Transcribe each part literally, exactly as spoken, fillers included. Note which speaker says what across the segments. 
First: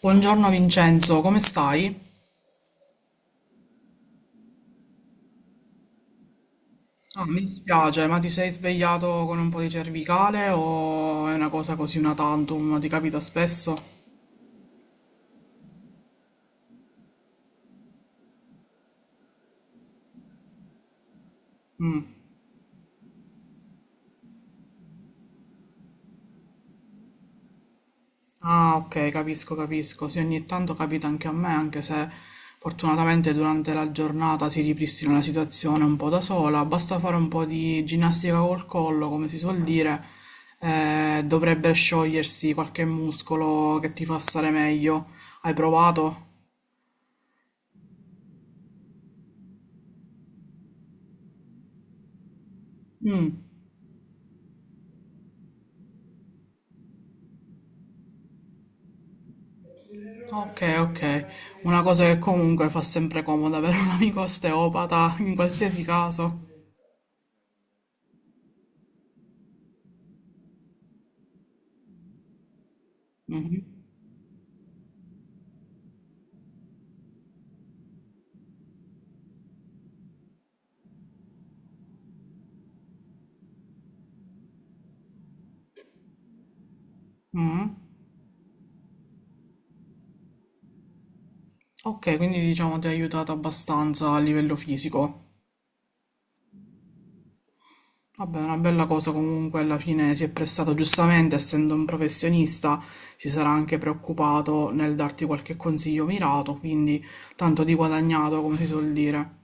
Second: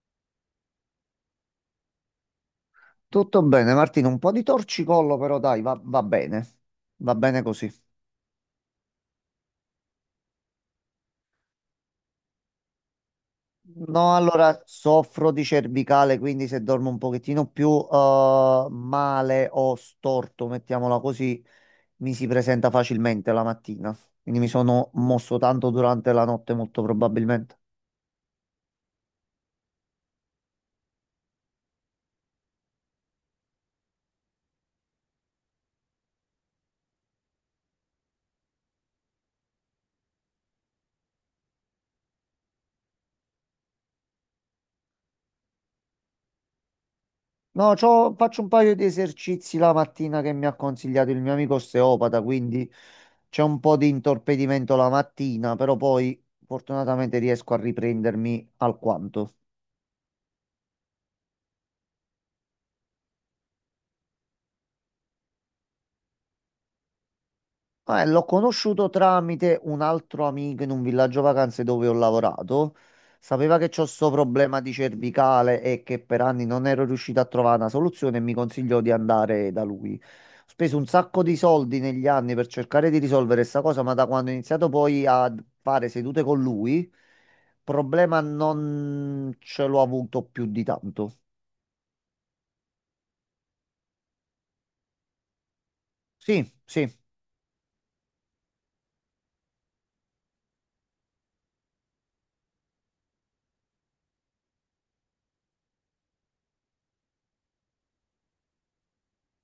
Speaker 1: Buongiorno Vincenzo, come stai?
Speaker 2: Tutto bene, Martino, un po' di torcicollo però dai, va, va bene, va
Speaker 1: Ah,
Speaker 2: bene
Speaker 1: mi
Speaker 2: così.
Speaker 1: dispiace, ma ti sei svegliato con un po' di cervicale o è una cosa così una tantum? Ti capita spesso?
Speaker 2: No, allora soffro di cervicale, quindi se dormo un pochettino più eh, male o storto, mettiamola così, mi si presenta facilmente la mattina. Quindi mi sono mosso tanto durante la notte, molto probabilmente.
Speaker 1: Ah, ok, capisco, capisco. Sì, ogni tanto capita anche a me, anche se fortunatamente durante la giornata si ripristina la situazione un po' da sola. Basta fare un po' di ginnastica col collo, come si suol dire, eh, dovrebbe sciogliersi qualche muscolo che ti fa stare meglio. Hai provato?
Speaker 2: No, c'ho- faccio un paio di esercizi la mattina che mi ha consigliato il mio amico osteopata, quindi
Speaker 1: Mm.
Speaker 2: c'è un po' di intorpidimento la mattina, però poi fortunatamente riesco a riprendermi alquanto.
Speaker 1: Ok, ok. Una cosa che comunque fa sempre comodo avere un amico osteopata in qualsiasi caso.
Speaker 2: Eh, l'ho conosciuto tramite un altro amico in un villaggio vacanze dove ho lavorato. Sapeva
Speaker 1: Mhm.
Speaker 2: che c'ho sto problema di cervicale e che per anni non ero riuscito a trovare una soluzione e mi consigliò di andare da lui. Ho speso un sacco di soldi negli anni per cercare di risolvere questa cosa, ma da quando ho iniziato poi a fare sedute con lui,
Speaker 1: Mhm.
Speaker 2: problema non ce l'ho avuto più di tanto.
Speaker 1: Ok, quindi diciamo ti ha aiutato abbastanza a livello fisico.
Speaker 2: Sì, sì.
Speaker 1: Vabbè, è una bella cosa comunque, alla fine si è prestato giustamente, essendo un professionista, si sarà anche preoccupato nel darti qualche consiglio mirato, quindi tanto di guadagnato, come si suol dire.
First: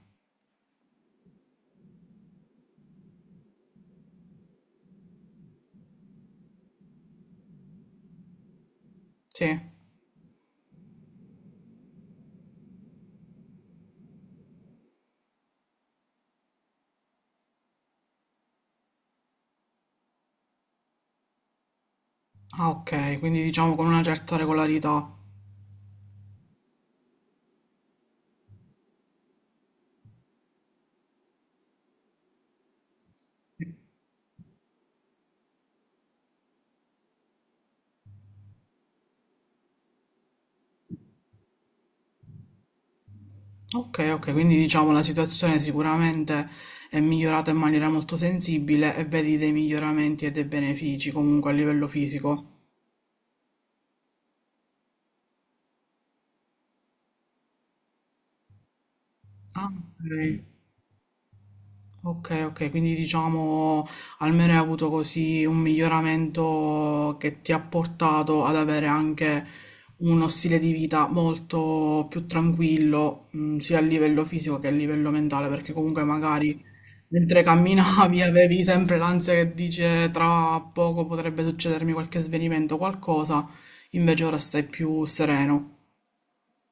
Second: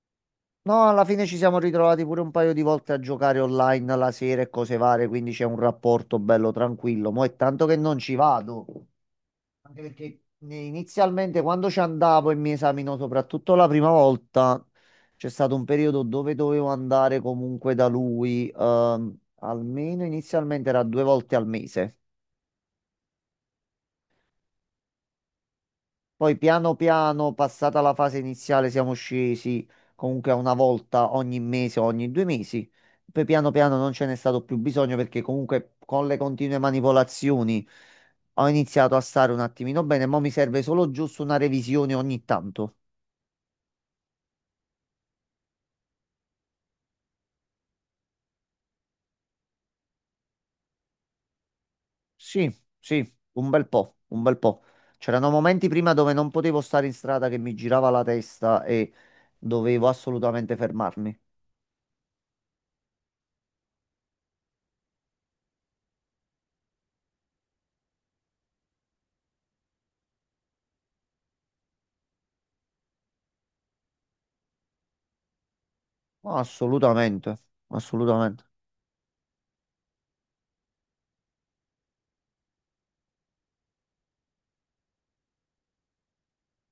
Speaker 2: No, alla fine ci siamo ritrovati pure un paio di volte a giocare online la sera e cose varie, quindi c'è un rapporto bello tranquillo. Mo' è tanto che non ci vado,
Speaker 1: Sì.
Speaker 2: anche perché ne- inizialmente quando ci andavo e mi esaminò soprattutto la prima volta, c'è stato un periodo dove dovevo andare comunque da lui, ehm, almeno inizialmente era due volte al mese.
Speaker 1: Ah, ok, quindi diciamo con una certa regolarità.
Speaker 2: Poi piano piano, passata la fase iniziale, siamo scesi comunque a una volta ogni mese o ogni due mesi. Poi piano piano non ce n'è stato più bisogno perché comunque con le continue manipolazioni ho iniziato a stare un attimino bene, ma mi serve solo giusto una revisione ogni tanto.
Speaker 1: Okay, okay, quindi diciamo la situazione sicuramente è migliorata in maniera molto sensibile e vedi dei miglioramenti e dei benefici comunque a livello fisico.
Speaker 2: Sì, sì, un bel po', un bel po'. C'erano momenti prima dove non potevo stare in strada che mi girava la testa e
Speaker 1: Ah,
Speaker 2: dovevo
Speaker 1: ok.
Speaker 2: assolutamente fermarmi.
Speaker 1: Ok, ok, quindi diciamo almeno hai avuto così un miglioramento che ti ha portato ad avere anche uno stile di vita molto più tranquillo, mh, sia a livello fisico che a livello mentale, perché comunque magari
Speaker 2: Assolutamente,
Speaker 1: mentre camminavi
Speaker 2: assolutamente.
Speaker 1: avevi sempre l'ansia che dice tra poco potrebbe succedermi qualche svenimento, o qualcosa, invece ora stai più sereno.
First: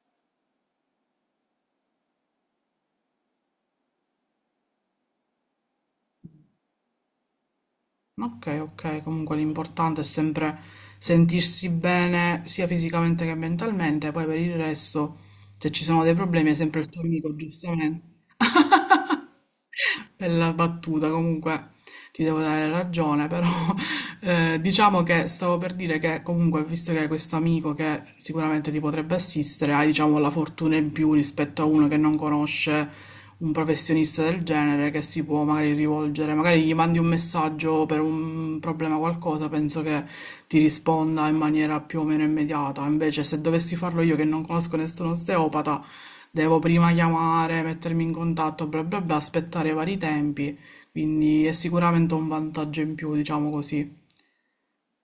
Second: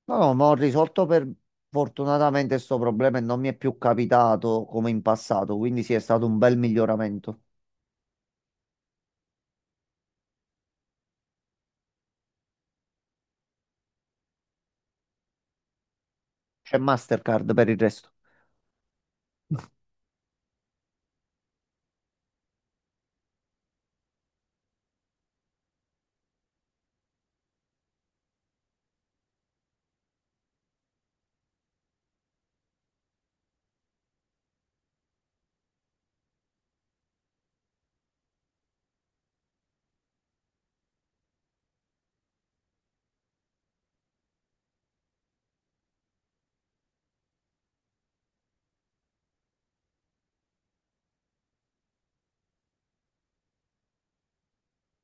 Speaker 2: No, no, ma ho risolto per fortunatamente questo problema e non mi è più capitato come in passato, quindi sì, è stato un bel miglioramento.
Speaker 1: Ok, ok, comunque l'importante è sempre sentirsi bene sia fisicamente che mentalmente, poi per il resto, se ci sono dei problemi, è
Speaker 2: C'è
Speaker 1: sempre il tuo amico,
Speaker 2: Mastercard per il resto.
Speaker 1: giustamente. Bella battuta, comunque ti devo dare ragione, però eh, diciamo che stavo per dire che comunque, visto che hai questo amico che sicuramente ti potrebbe assistere, hai diciamo la fortuna in più rispetto a uno che non conosce un professionista del genere che si può magari rivolgere, magari gli mandi un messaggio per un problema o qualcosa, penso che ti risponda in maniera più o meno immediata. Invece se dovessi farlo io che non conosco nessun osteopata, devo prima chiamare, mettermi in contatto, bla bla bla, aspettare i vari tempi, quindi è sicuramente un vantaggio in più, diciamo così.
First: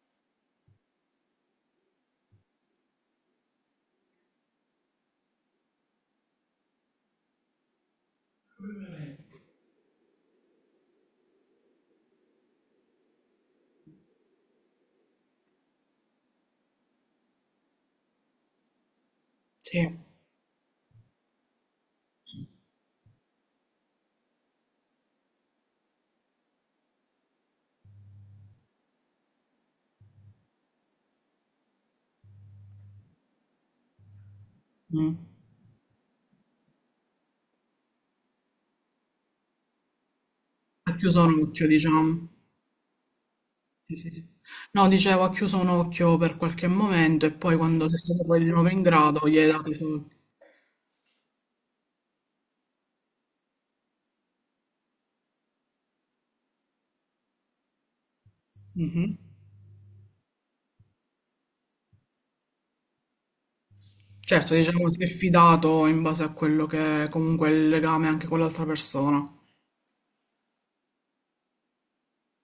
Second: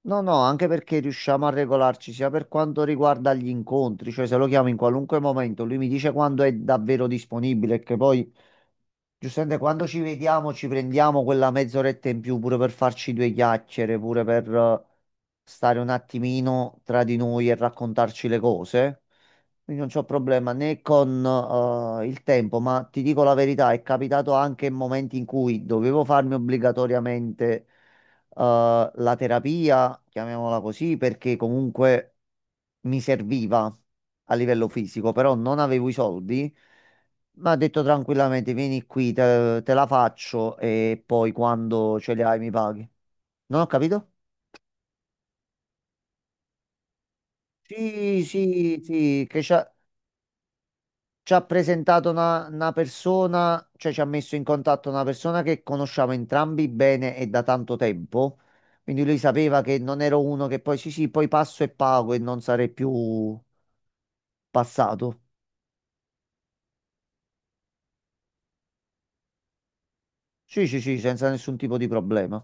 Speaker 2: No, no, anche perché riusciamo a regolarci sia per quanto riguarda gli incontri, cioè se lo chiamo in qualunque momento, lui mi dice quando è davvero disponibile, che poi Giuseppe, quando ci vediamo ci prendiamo quella mezz'oretta in più pure per farci due chiacchiere, pure per eh, stare un attimino tra di noi e raccontarci le cose. Quindi non
Speaker 1: Sì.
Speaker 2: c'ho problema né con eh, il tempo, ma ti dico la verità, è capitato anche in momenti in cui dovevo farmi obbligatoriamente eh, la terapia, chiamiamola così, perché comunque mi serviva a livello fisico,
Speaker 1: Mm.
Speaker 2: però non avevo i soldi. Mi ha detto tranquillamente, vieni qui, te, te la faccio
Speaker 1: Ha
Speaker 2: e
Speaker 1: chiuso
Speaker 2: poi
Speaker 1: un occhio,
Speaker 2: quando ce li
Speaker 1: diciamo.
Speaker 2: hai mi paghi. Non ho capito?
Speaker 1: No, dicevo, ha chiuso un occhio per qualche momento e poi quando sei stato
Speaker 2: Sì,
Speaker 1: poi di nuovo
Speaker 2: sì,
Speaker 1: in
Speaker 2: sì,
Speaker 1: grado gli
Speaker 2: che
Speaker 1: hai dato i
Speaker 2: c'ha...
Speaker 1: soldi.
Speaker 2: ci ha presentato una, una persona, cioè ci ha messo in contatto una persona che conosciamo entrambi bene e da tanto tempo. Quindi
Speaker 1: Mhm.
Speaker 2: lui sapeva che non ero uno che poi sì, sì, poi passo e pago e non sarei più
Speaker 1: Certo, diciamo, si è
Speaker 2: passato.
Speaker 1: fidato in base a quello che è comunque è il legame anche con l'altra persona.
Speaker 2: Sì, sì, sì, senza nessun tipo di problema.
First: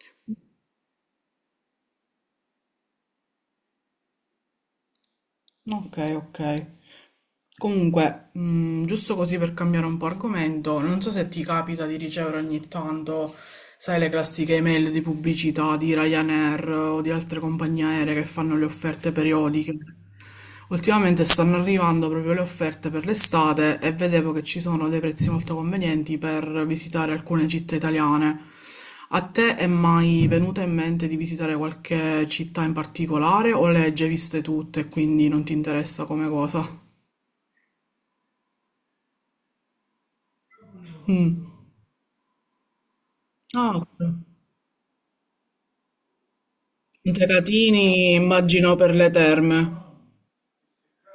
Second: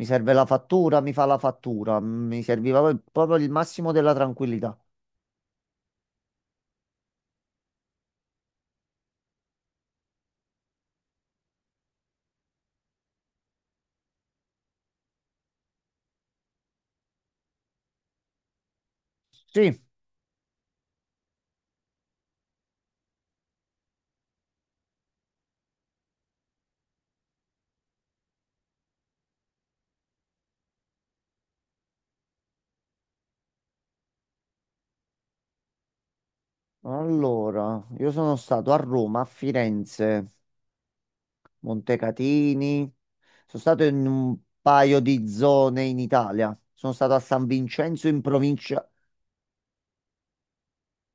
Speaker 2: Mi serve la fattura, mi fa la fattura. Mi serviva poi- proprio il massimo della tranquillità.
Speaker 1: Ok, ok. Comunque, mh, giusto così per cambiare un po' argomento, non so se ti capita di ricevere ogni tanto, sai, le classiche email di pubblicità di Ryanair o di altre compagnie aeree che fanno le offerte periodiche.
Speaker 2: Sì,
Speaker 1: Ultimamente stanno arrivando proprio le offerte per l'estate e vedevo che ci sono dei prezzi molto convenienti per visitare alcune città italiane. A te è mai venuta in mente di visitare qualche città in particolare o le hai già viste tutte e quindi non ti interessa come cosa?
Speaker 2: allora, io sono stato a Roma, a Firenze.
Speaker 1: Mm.
Speaker 2: Montecatini. Sono
Speaker 1: Ah,
Speaker 2: stato
Speaker 1: ok.
Speaker 2: in un paio di zone in Italia. Sono
Speaker 1: I
Speaker 2: stato a San Vincenzo
Speaker 1: Tecatini
Speaker 2: in
Speaker 1: immagino
Speaker 2: provincia.
Speaker 1: per le terme.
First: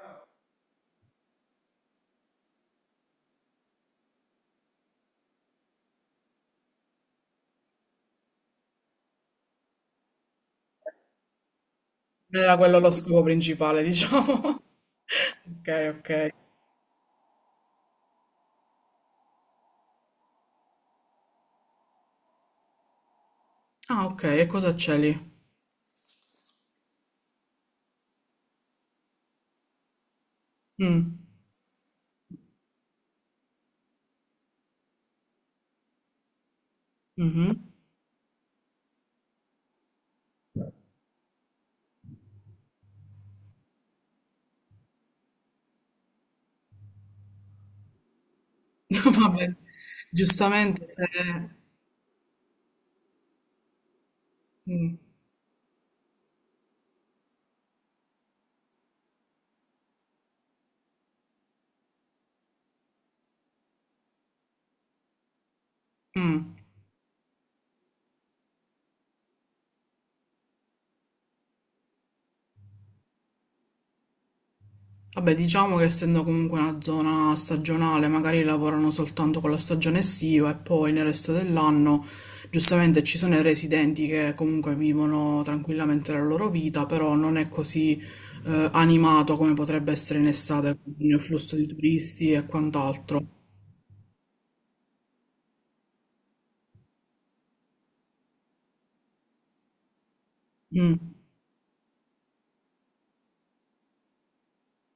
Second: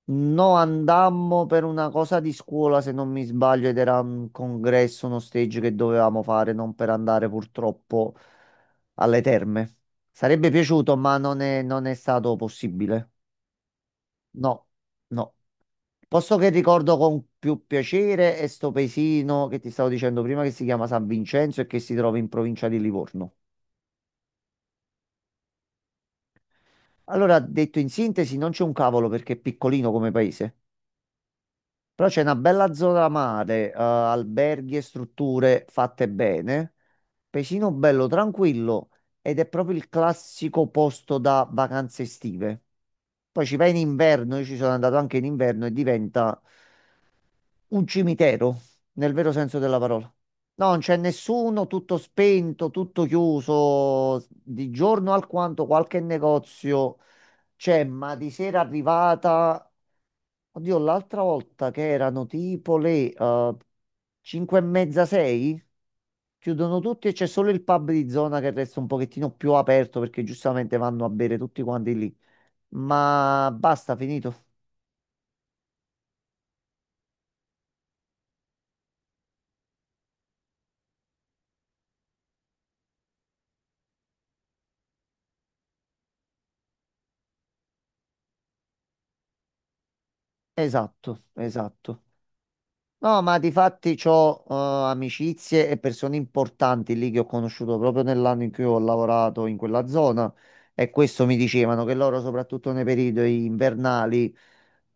Speaker 2: No, andammo per una cosa di scuola, se non mi sbaglio, ed era un congresso, uno stage che dovevamo fare, non per andare purtroppo alle terme. Sarebbe piaciuto, ma non è, non è stato
Speaker 1: Non Era quello lo
Speaker 2: possibile.
Speaker 1: scopo principale, diciamo.
Speaker 2: No, no.
Speaker 1: Ok, ok.
Speaker 2: Posto che ricordo con più piacere è sto paesino che ti stavo dicendo prima che si chiama San Vincenzo e che si trova in provincia di Livorno.
Speaker 1: Ah, ok, e cosa c'è lì?
Speaker 2: Allora, detto in sintesi, non c'è un cavolo perché è piccolino come paese,
Speaker 1: Mm.
Speaker 2: però c'è una bella zona mare, eh, alberghi e strutture fatte bene,
Speaker 1: Mhm.
Speaker 2: paesino bello, tranquillo ed è proprio il classico posto da vacanze estive. Poi ci vai in inverno, io ci sono andato anche in inverno e diventa un cimitero, nel
Speaker 1: Va
Speaker 2: vero
Speaker 1: bene.
Speaker 2: senso della parola. No, non
Speaker 1: Giustamente
Speaker 2: c'è
Speaker 1: se...
Speaker 2: nessuno, tutto spento, tutto chiuso, di
Speaker 1: Mm.
Speaker 2: giorno alquanto qualche negozio. Cioè, ma di sera arrivata, oddio, l'altra volta che erano tipo le cinque e mezza, sei,
Speaker 1: Mm.
Speaker 2: chiudono tutti e c'è solo il pub di zona che resta un pochettino più aperto perché giustamente vanno a bere tutti quanti lì. Ma basta, finito.
Speaker 1: Vabbè, diciamo che essendo comunque una zona stagionale, magari lavorano soltanto con la stagione estiva e poi nel resto dell'anno, giustamente ci sono i residenti che comunque vivono tranquillamente la loro vita, però non è così eh, animato come potrebbe essere in estate con il
Speaker 2: Esatto,
Speaker 1: flusso di
Speaker 2: esatto.
Speaker 1: turisti e
Speaker 2: No,
Speaker 1: quant'altro.
Speaker 2: ma di fatti ho amicizie e persone importanti lì che ho conosciuto proprio nell'anno in cui ho lavorato in quella zona e
Speaker 1: Mm.
Speaker 2: questo mi dicevano che loro, soprattutto nei periodi invernali,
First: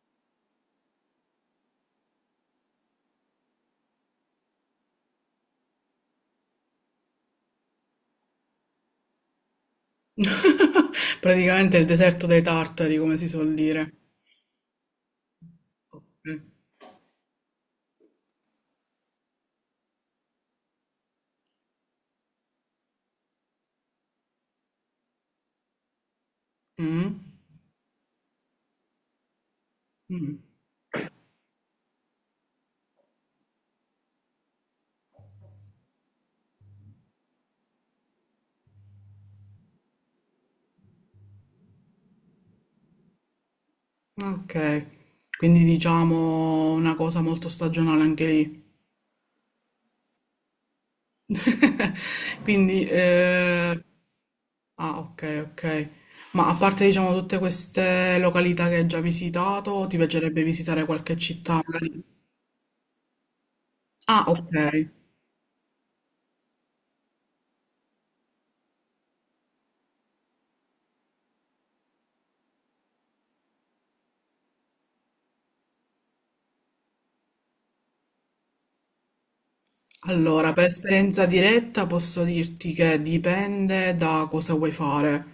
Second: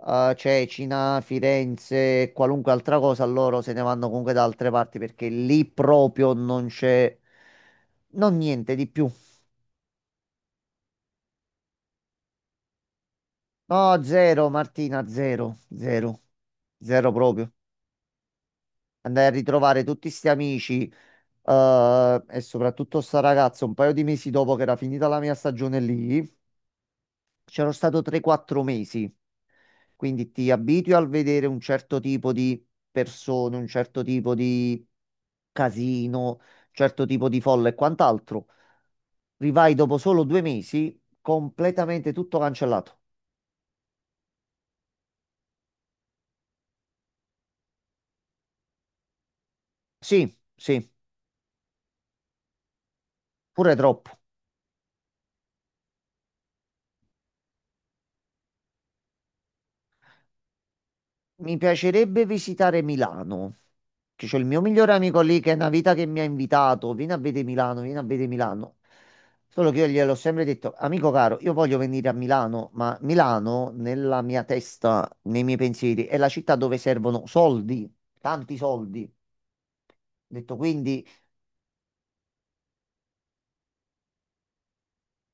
Speaker 2: eh, Cecina, Firenze, e qualunque altra cosa, loro se ne vanno comunque da altre parti perché lì proprio non c'è, non niente di più.
Speaker 1: Praticamente il deserto dei tartari, come si suol dire.
Speaker 2: No, zero, Martina, zero, zero,
Speaker 1: Ok.
Speaker 2: zero proprio. Andai a ritrovare tutti sti amici. Eh, e soprattutto sta ragazza, un paio di mesi dopo che era finita la mia stagione lì,
Speaker 1: Mm.
Speaker 2: c'ero stato tre quattro mesi. Quindi
Speaker 1: Mm.
Speaker 2: ti abitui al vedere un certo tipo di persone, un certo tipo di casino, un certo tipo di folla e quant'altro. Rivai dopo solo due mesi, completamente tutto cancellato.
Speaker 1: Ok. Quindi diciamo una cosa molto stagionale anche lì.
Speaker 2: Sì, sì,
Speaker 1: Quindi, eh,
Speaker 2: pure troppo.
Speaker 1: ah, ok, ok. Ma a parte, diciamo, tutte queste località che hai già visitato, ti piacerebbe visitare qualche città?
Speaker 2: Mi
Speaker 1: Magari?
Speaker 2: piacerebbe visitare Milano,
Speaker 1: Ah,
Speaker 2: che c'ho il
Speaker 1: ok.
Speaker 2: mio migliore amico lì che è una vita che mi ha invitato, vieni a vedere Milano, vieni a vedere Milano. Solo che io gliel'ho sempre detto, amico caro, io voglio venire a Milano, ma Milano nella mia testa, nei miei pensieri, è la città dove servono soldi, tanti soldi. Ho
Speaker 1: Allora,
Speaker 2: Detto
Speaker 1: per
Speaker 2: quindi,
Speaker 1: esperienza diretta posso dirti che dipende da cosa vuoi fare.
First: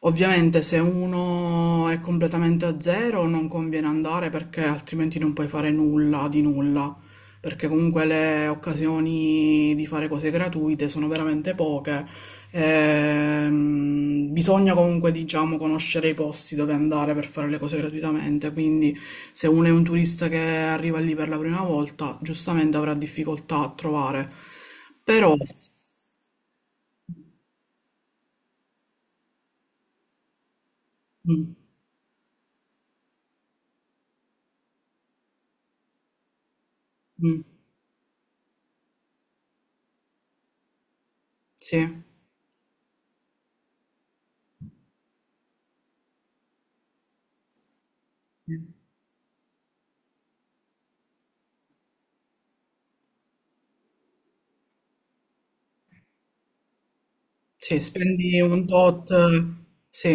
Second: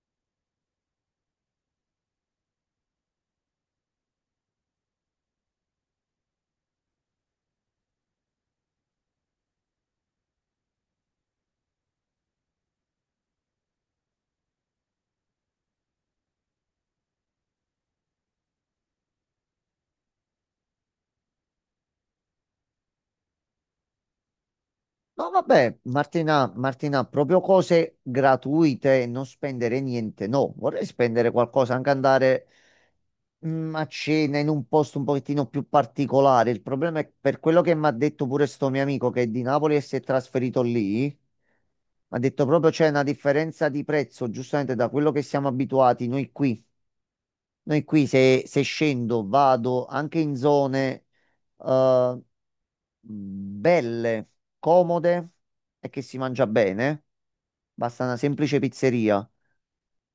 Speaker 1: Ovviamente se uno è completamente a zero non conviene andare perché altrimenti non puoi fare nulla di nulla. Perché comunque le occasioni di fare cose gratuite sono veramente poche. Ehm, bisogna comunque, diciamo, conoscere i posti dove andare per fare le cose gratuitamente, quindi se uno è un turista che arriva lì per la prima volta, giustamente avrà difficoltà a trovare.
Speaker 2: no
Speaker 1: Però,
Speaker 2: vabbè, Martina, Martina, proprio cose gratuite, non spendere niente, no, vorrei spendere
Speaker 1: mm,
Speaker 2: qualcosa, anche andare mm, a cena in un posto un pochettino più particolare. Il problema è per
Speaker 1: mm,
Speaker 2: quello che mi ha detto pure sto mio amico che è di Napoli e si è trasferito lì.
Speaker 1: sì,
Speaker 2: Mi ha detto proprio c'è una differenza di prezzo, giustamente da quello che siamo abituati noi qui. Noi qui se, se scendo vado anche in zone eh, belle, comode e che si mangia bene.
Speaker 1: sì,
Speaker 2: Basta una
Speaker 1: spendi
Speaker 2: semplice
Speaker 1: un tot,
Speaker 2: pizzeria.
Speaker 1: sì,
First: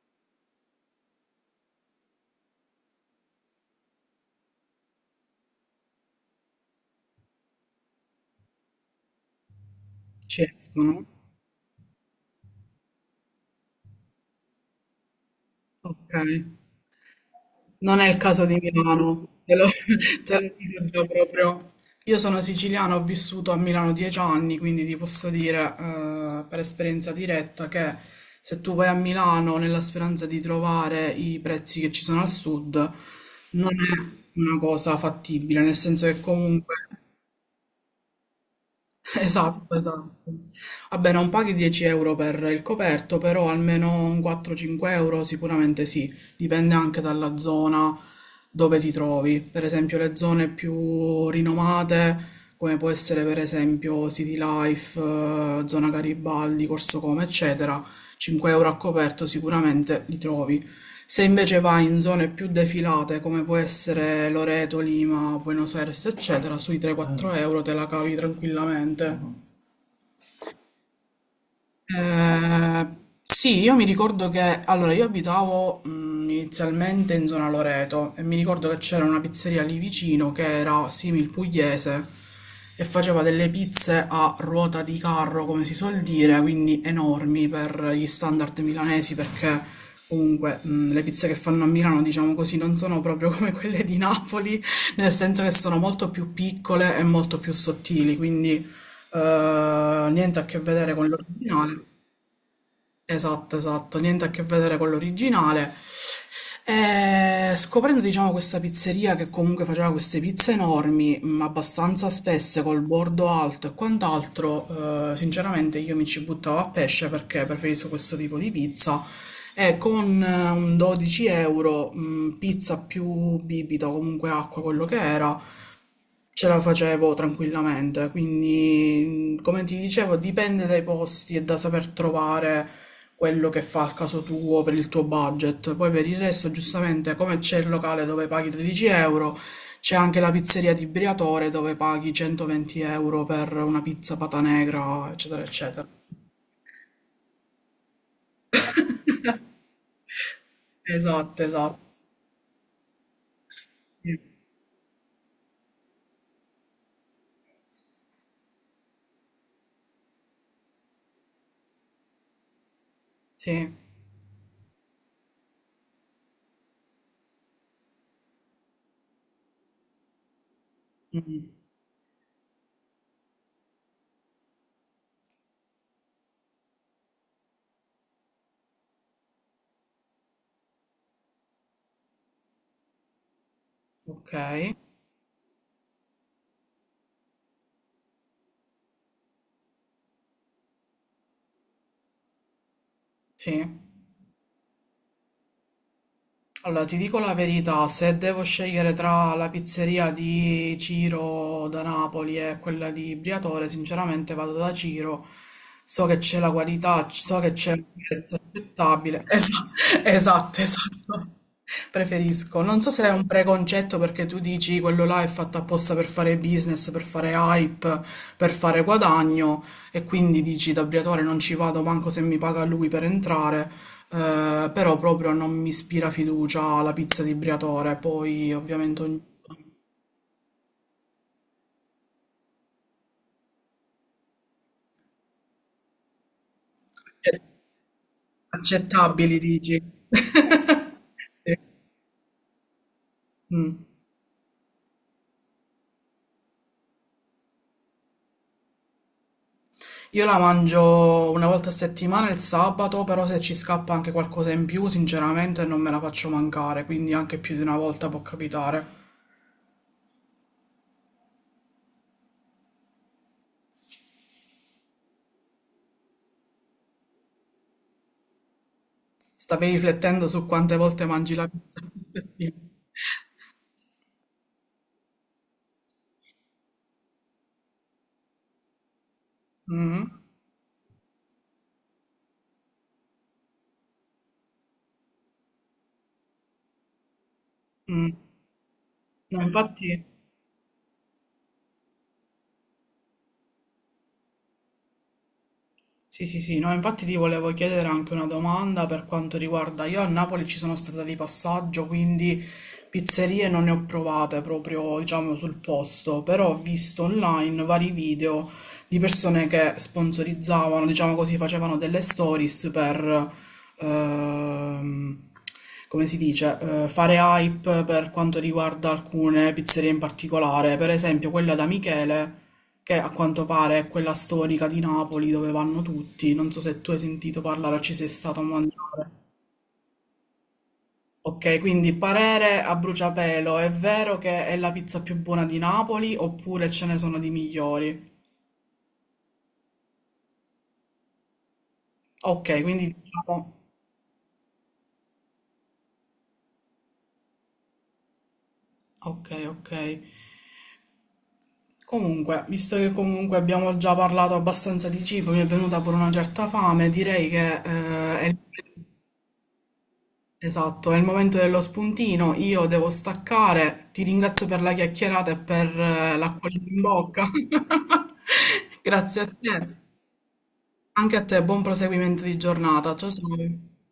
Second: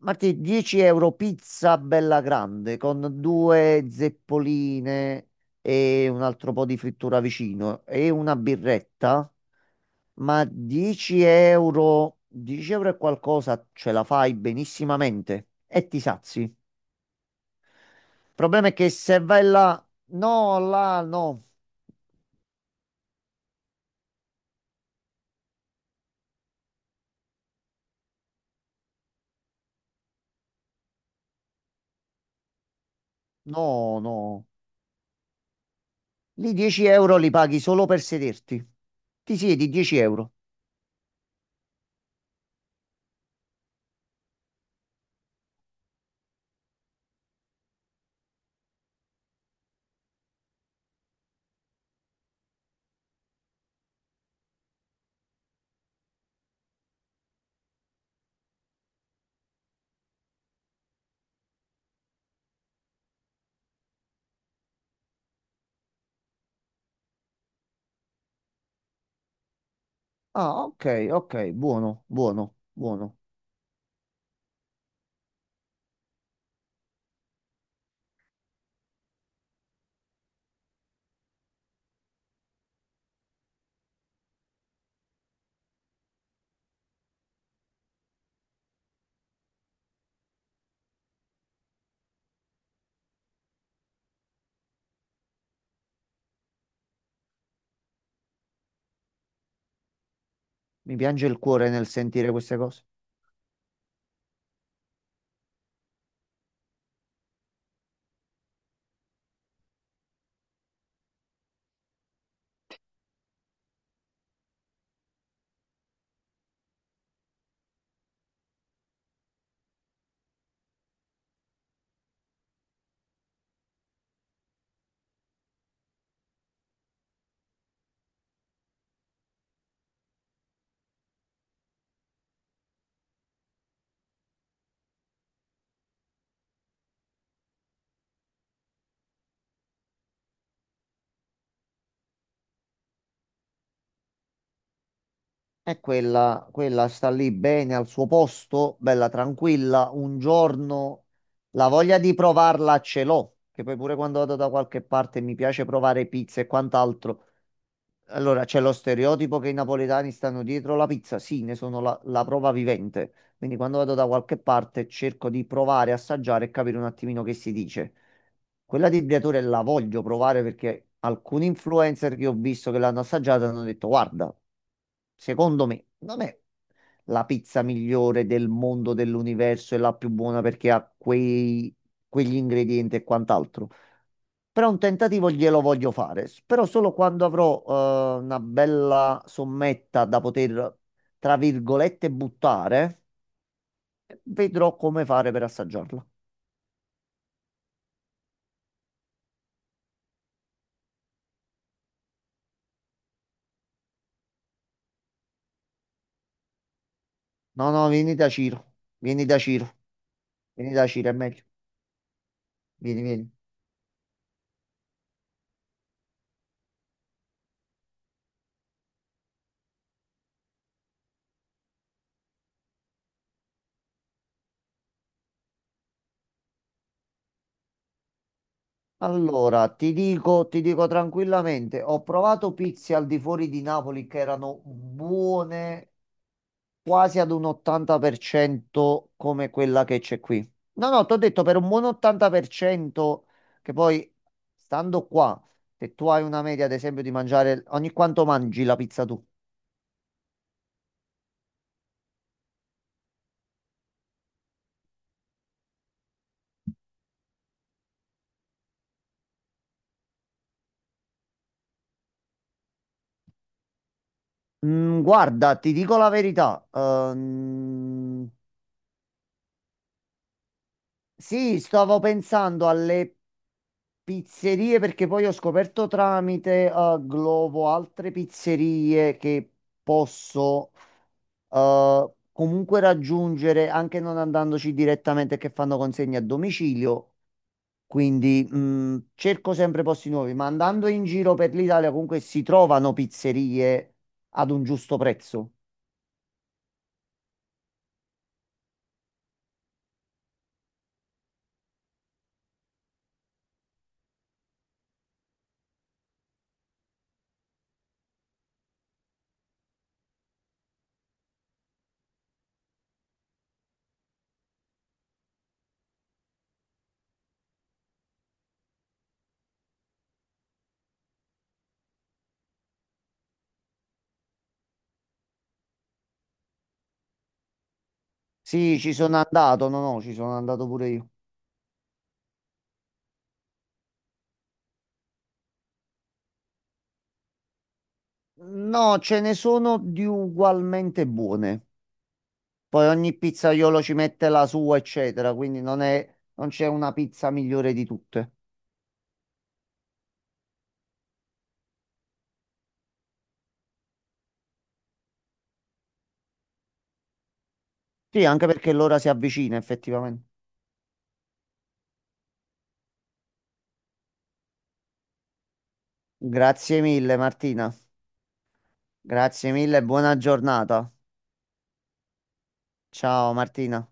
Speaker 2: Marti, dieci euro pizza bella grande con due zeppoline e un altro po' di frittura vicino e una birretta,
Speaker 1: ci
Speaker 2: ma
Speaker 1: escono.
Speaker 2: dieci euro, dieci euro e qualcosa ce la fai benissimamente e ti
Speaker 1: Ok.
Speaker 2: sazi. Il
Speaker 1: Non è il caso di
Speaker 2: problema è che se
Speaker 1: Milano,
Speaker 2: vai
Speaker 1: te lo,
Speaker 2: là,
Speaker 1: te lo
Speaker 2: no,
Speaker 1: dico
Speaker 2: là,
Speaker 1: già
Speaker 2: no,
Speaker 1: proprio. Io sono siciliana, ho vissuto a Milano dieci anni, quindi ti posso dire eh, per esperienza diretta che se tu vai a Milano nella speranza di trovare i prezzi che ci sono al sud, non
Speaker 2: no,
Speaker 1: è
Speaker 2: no,
Speaker 1: una cosa fattibile, nel senso che
Speaker 2: lì
Speaker 1: comunque
Speaker 2: dieci euro li paghi solo per sederti. Ti siedi
Speaker 1: Esatto,
Speaker 2: 10
Speaker 1: esatto.
Speaker 2: euro.
Speaker 1: Vabbè, non paghi dieci euro per il coperto, però almeno un quattro-cinque euro sicuramente sì, dipende anche dalla zona dove ti trovi. Per esempio, le zone più rinomate, come può essere per esempio City Life, eh, zona Garibaldi, Corso Come, eccetera, cinque euro a coperto sicuramente li trovi. Se invece vai in zone più defilate, come può essere Loreto, Lima, Buenos Aires, eccetera, sui tre-quattro euro te la cavi tranquillamente.
Speaker 2: Ah, ok, ok, buono, buono,
Speaker 1: Eh,
Speaker 2: buono.
Speaker 1: sì, io mi ricordo che allora io abitavo mh, inizialmente in zona Loreto e mi ricordo che c'era una pizzeria lì vicino che era simil pugliese e faceva delle pizze a ruota di carro, come si suol dire, quindi enormi per gli standard milanesi perché comunque mh, le pizze che fanno a Milano, diciamo così, non sono proprio come quelle di Napoli, nel senso che sono molto più piccole e molto più sottili, quindi eh, niente a che vedere
Speaker 2: mi
Speaker 1: con
Speaker 2: piange il cuore
Speaker 1: l'originale.
Speaker 2: nel sentire queste cose.
Speaker 1: Esatto, esatto, niente a che vedere con l'originale. E scoprendo, diciamo, questa pizzeria che comunque faceva queste pizze enormi, mh, abbastanza spesse, col bordo alto e quant'altro, eh, sinceramente io mi ci buttavo a pesce perché preferisco questo tipo di pizza. E con eh, un dodici euro, mh, pizza più bibita o comunque acqua, quello che era, ce la facevo tranquillamente, quindi mh, come ti dicevo dipende dai posti e da saper trovare quello che fa al caso tuo per il tuo budget. Poi per il resto, giustamente, come c'è il locale dove paghi tredici euro, c'è anche la pizzeria di Briatore dove paghi centoventi euro per una pizza pata negra, eccetera,
Speaker 2: E
Speaker 1: eccetera.
Speaker 2: quella, quella sta lì bene al suo posto, bella tranquilla. Un giorno
Speaker 1: Esatto,
Speaker 2: la
Speaker 1: esatto.
Speaker 2: voglia di provarla ce l'ho, che poi pure quando vado da qualche parte mi piace provare pizza e quant'altro. Allora, c'è lo stereotipo che i napoletani stanno dietro la pizza, sì, ne sono la, la prova vivente. Quindi
Speaker 1: Sì,
Speaker 2: quando vado da qualche parte cerco di provare, assaggiare e capire un attimino che si dice. Quella di Briatore la voglio provare perché alcuni influencer che ho visto che l'hanno assaggiata hanno detto, guarda, secondo me non è la pizza migliore del mondo, dell'universo e la più buona perché ha quei, quegli ingredienti e quant'altro.
Speaker 1: ok,
Speaker 2: Però un tentativo glielo voglio fare, s- però solo quando avrò eh, una bella sommetta da poter, tra virgolette, buttare,
Speaker 1: sì.
Speaker 2: vedrò come fare per assaggiarla.
Speaker 1: Allora, ti dico la verità, se devo scegliere tra la pizzeria di Ciro da Napoli e quella di Briatore, sinceramente vado da Ciro. So che c'è la qualità, c- so che
Speaker 2: No,
Speaker 1: c'è un
Speaker 2: no, vieni da
Speaker 1: prezzo
Speaker 2: Ciro,
Speaker 1: accettabile.
Speaker 2: vieni da Ciro,
Speaker 1: Esa- Esatto,
Speaker 2: vieni da Ciro, è
Speaker 1: esatto.
Speaker 2: meglio.
Speaker 1: Preferisco. Non so se
Speaker 2: Vieni,
Speaker 1: è un
Speaker 2: vieni.
Speaker 1: preconcetto perché tu dici quello là è fatto apposta per fare business, per fare hype, per fare guadagno e quindi dici da Briatore non ci vado manco se mi paga lui per entrare. Eh, però proprio non mi ispira fiducia la pizza di Briatore, poi ovviamente ognuno
Speaker 2: Allora, ti dico, ti dico tranquillamente, ho provato pizze al di fuori di Napoli che erano buone quasi ad
Speaker 1: è
Speaker 2: un ottanta per cento
Speaker 1: accettabili,
Speaker 2: come
Speaker 1: dici.
Speaker 2: quella che c'è qui. No, no, ti ho detto per un buon ottanta per cento che
Speaker 1: Mm.
Speaker 2: poi, stando qua, se tu hai una media, ad esempio, di mangiare ogni quanto mangi la pizza tu?
Speaker 1: Io la mangio una volta a settimana il sabato, però se ci scappa anche qualcosa in più, sinceramente non me la faccio mancare, quindi anche più di una volta può capitare.
Speaker 2: Mm, guarda, ti dico la verità. Ehm,
Speaker 1: Stavi riflettendo su quante volte mangi la
Speaker 2: sì,
Speaker 1: pizza?
Speaker 2: stavo pensando alle pizzerie perché poi ho scoperto tramite eh, Glovo altre pizzerie che
Speaker 1: Mm,
Speaker 2: posso eh, comunque raggiungere anche non andandoci direttamente che fanno consegne a domicilio.
Speaker 1: mm.
Speaker 2: Quindi mh,
Speaker 1: No,
Speaker 2: cerco sempre
Speaker 1: infatti...
Speaker 2: posti nuovi, ma andando in giro per l'Italia comunque si trovano pizzerie ad un giusto prezzo.
Speaker 1: Sì, sì, sì, no, infatti ti volevo chiedere anche una domanda per quanto riguarda, io a Napoli ci sono stata di passaggio, quindi pizzerie non ne ho provate proprio, diciamo, sul posto, però ho visto online vari video di persone che sponsorizzavano, diciamo così, facevano delle stories per, ehm, come si dice, eh, fare hype per quanto riguarda alcune pizzerie in particolare, per esempio quella da Michele che a quanto pare è quella storica di Napoli dove vanno tutti. Non so se tu hai sentito parlare o ci sei stato a
Speaker 2: Sì, ci
Speaker 1: mangiare.
Speaker 2: sono andato, no, no, ci sono andato pure io.
Speaker 1: Ok, quindi parere a bruciapelo, è vero che è la pizza più buona di Napoli oppure ce ne sono di migliori?
Speaker 2: No, ce ne sono di ugualmente buone.
Speaker 1: Ok,
Speaker 2: Poi
Speaker 1: quindi
Speaker 2: ogni
Speaker 1: diciamo...
Speaker 2: pizzaiolo ci mette la sua, eccetera, quindi non è, non c'è una pizza migliore di tutte.
Speaker 1: Ok, ok. Comunque, visto che comunque abbiamo già parlato abbastanza di cibo, mi è venuta pure una certa fame, direi che eh,
Speaker 2: Sì,
Speaker 1: è...
Speaker 2: anche perché l'ora si avvicina effettivamente.
Speaker 1: Esatto, è il momento dello spuntino, io devo staccare, ti ringrazio per la chiacchierata e per eh, l'acquolina in
Speaker 2: Grazie mille
Speaker 1: bocca.
Speaker 2: Martina,
Speaker 1: Grazie a
Speaker 2: grazie
Speaker 1: te,
Speaker 2: mille e buona giornata.
Speaker 1: anche a te, buon proseguimento di giornata. Ciao
Speaker 2: Ciao
Speaker 1: ciao.
Speaker 2: Martina.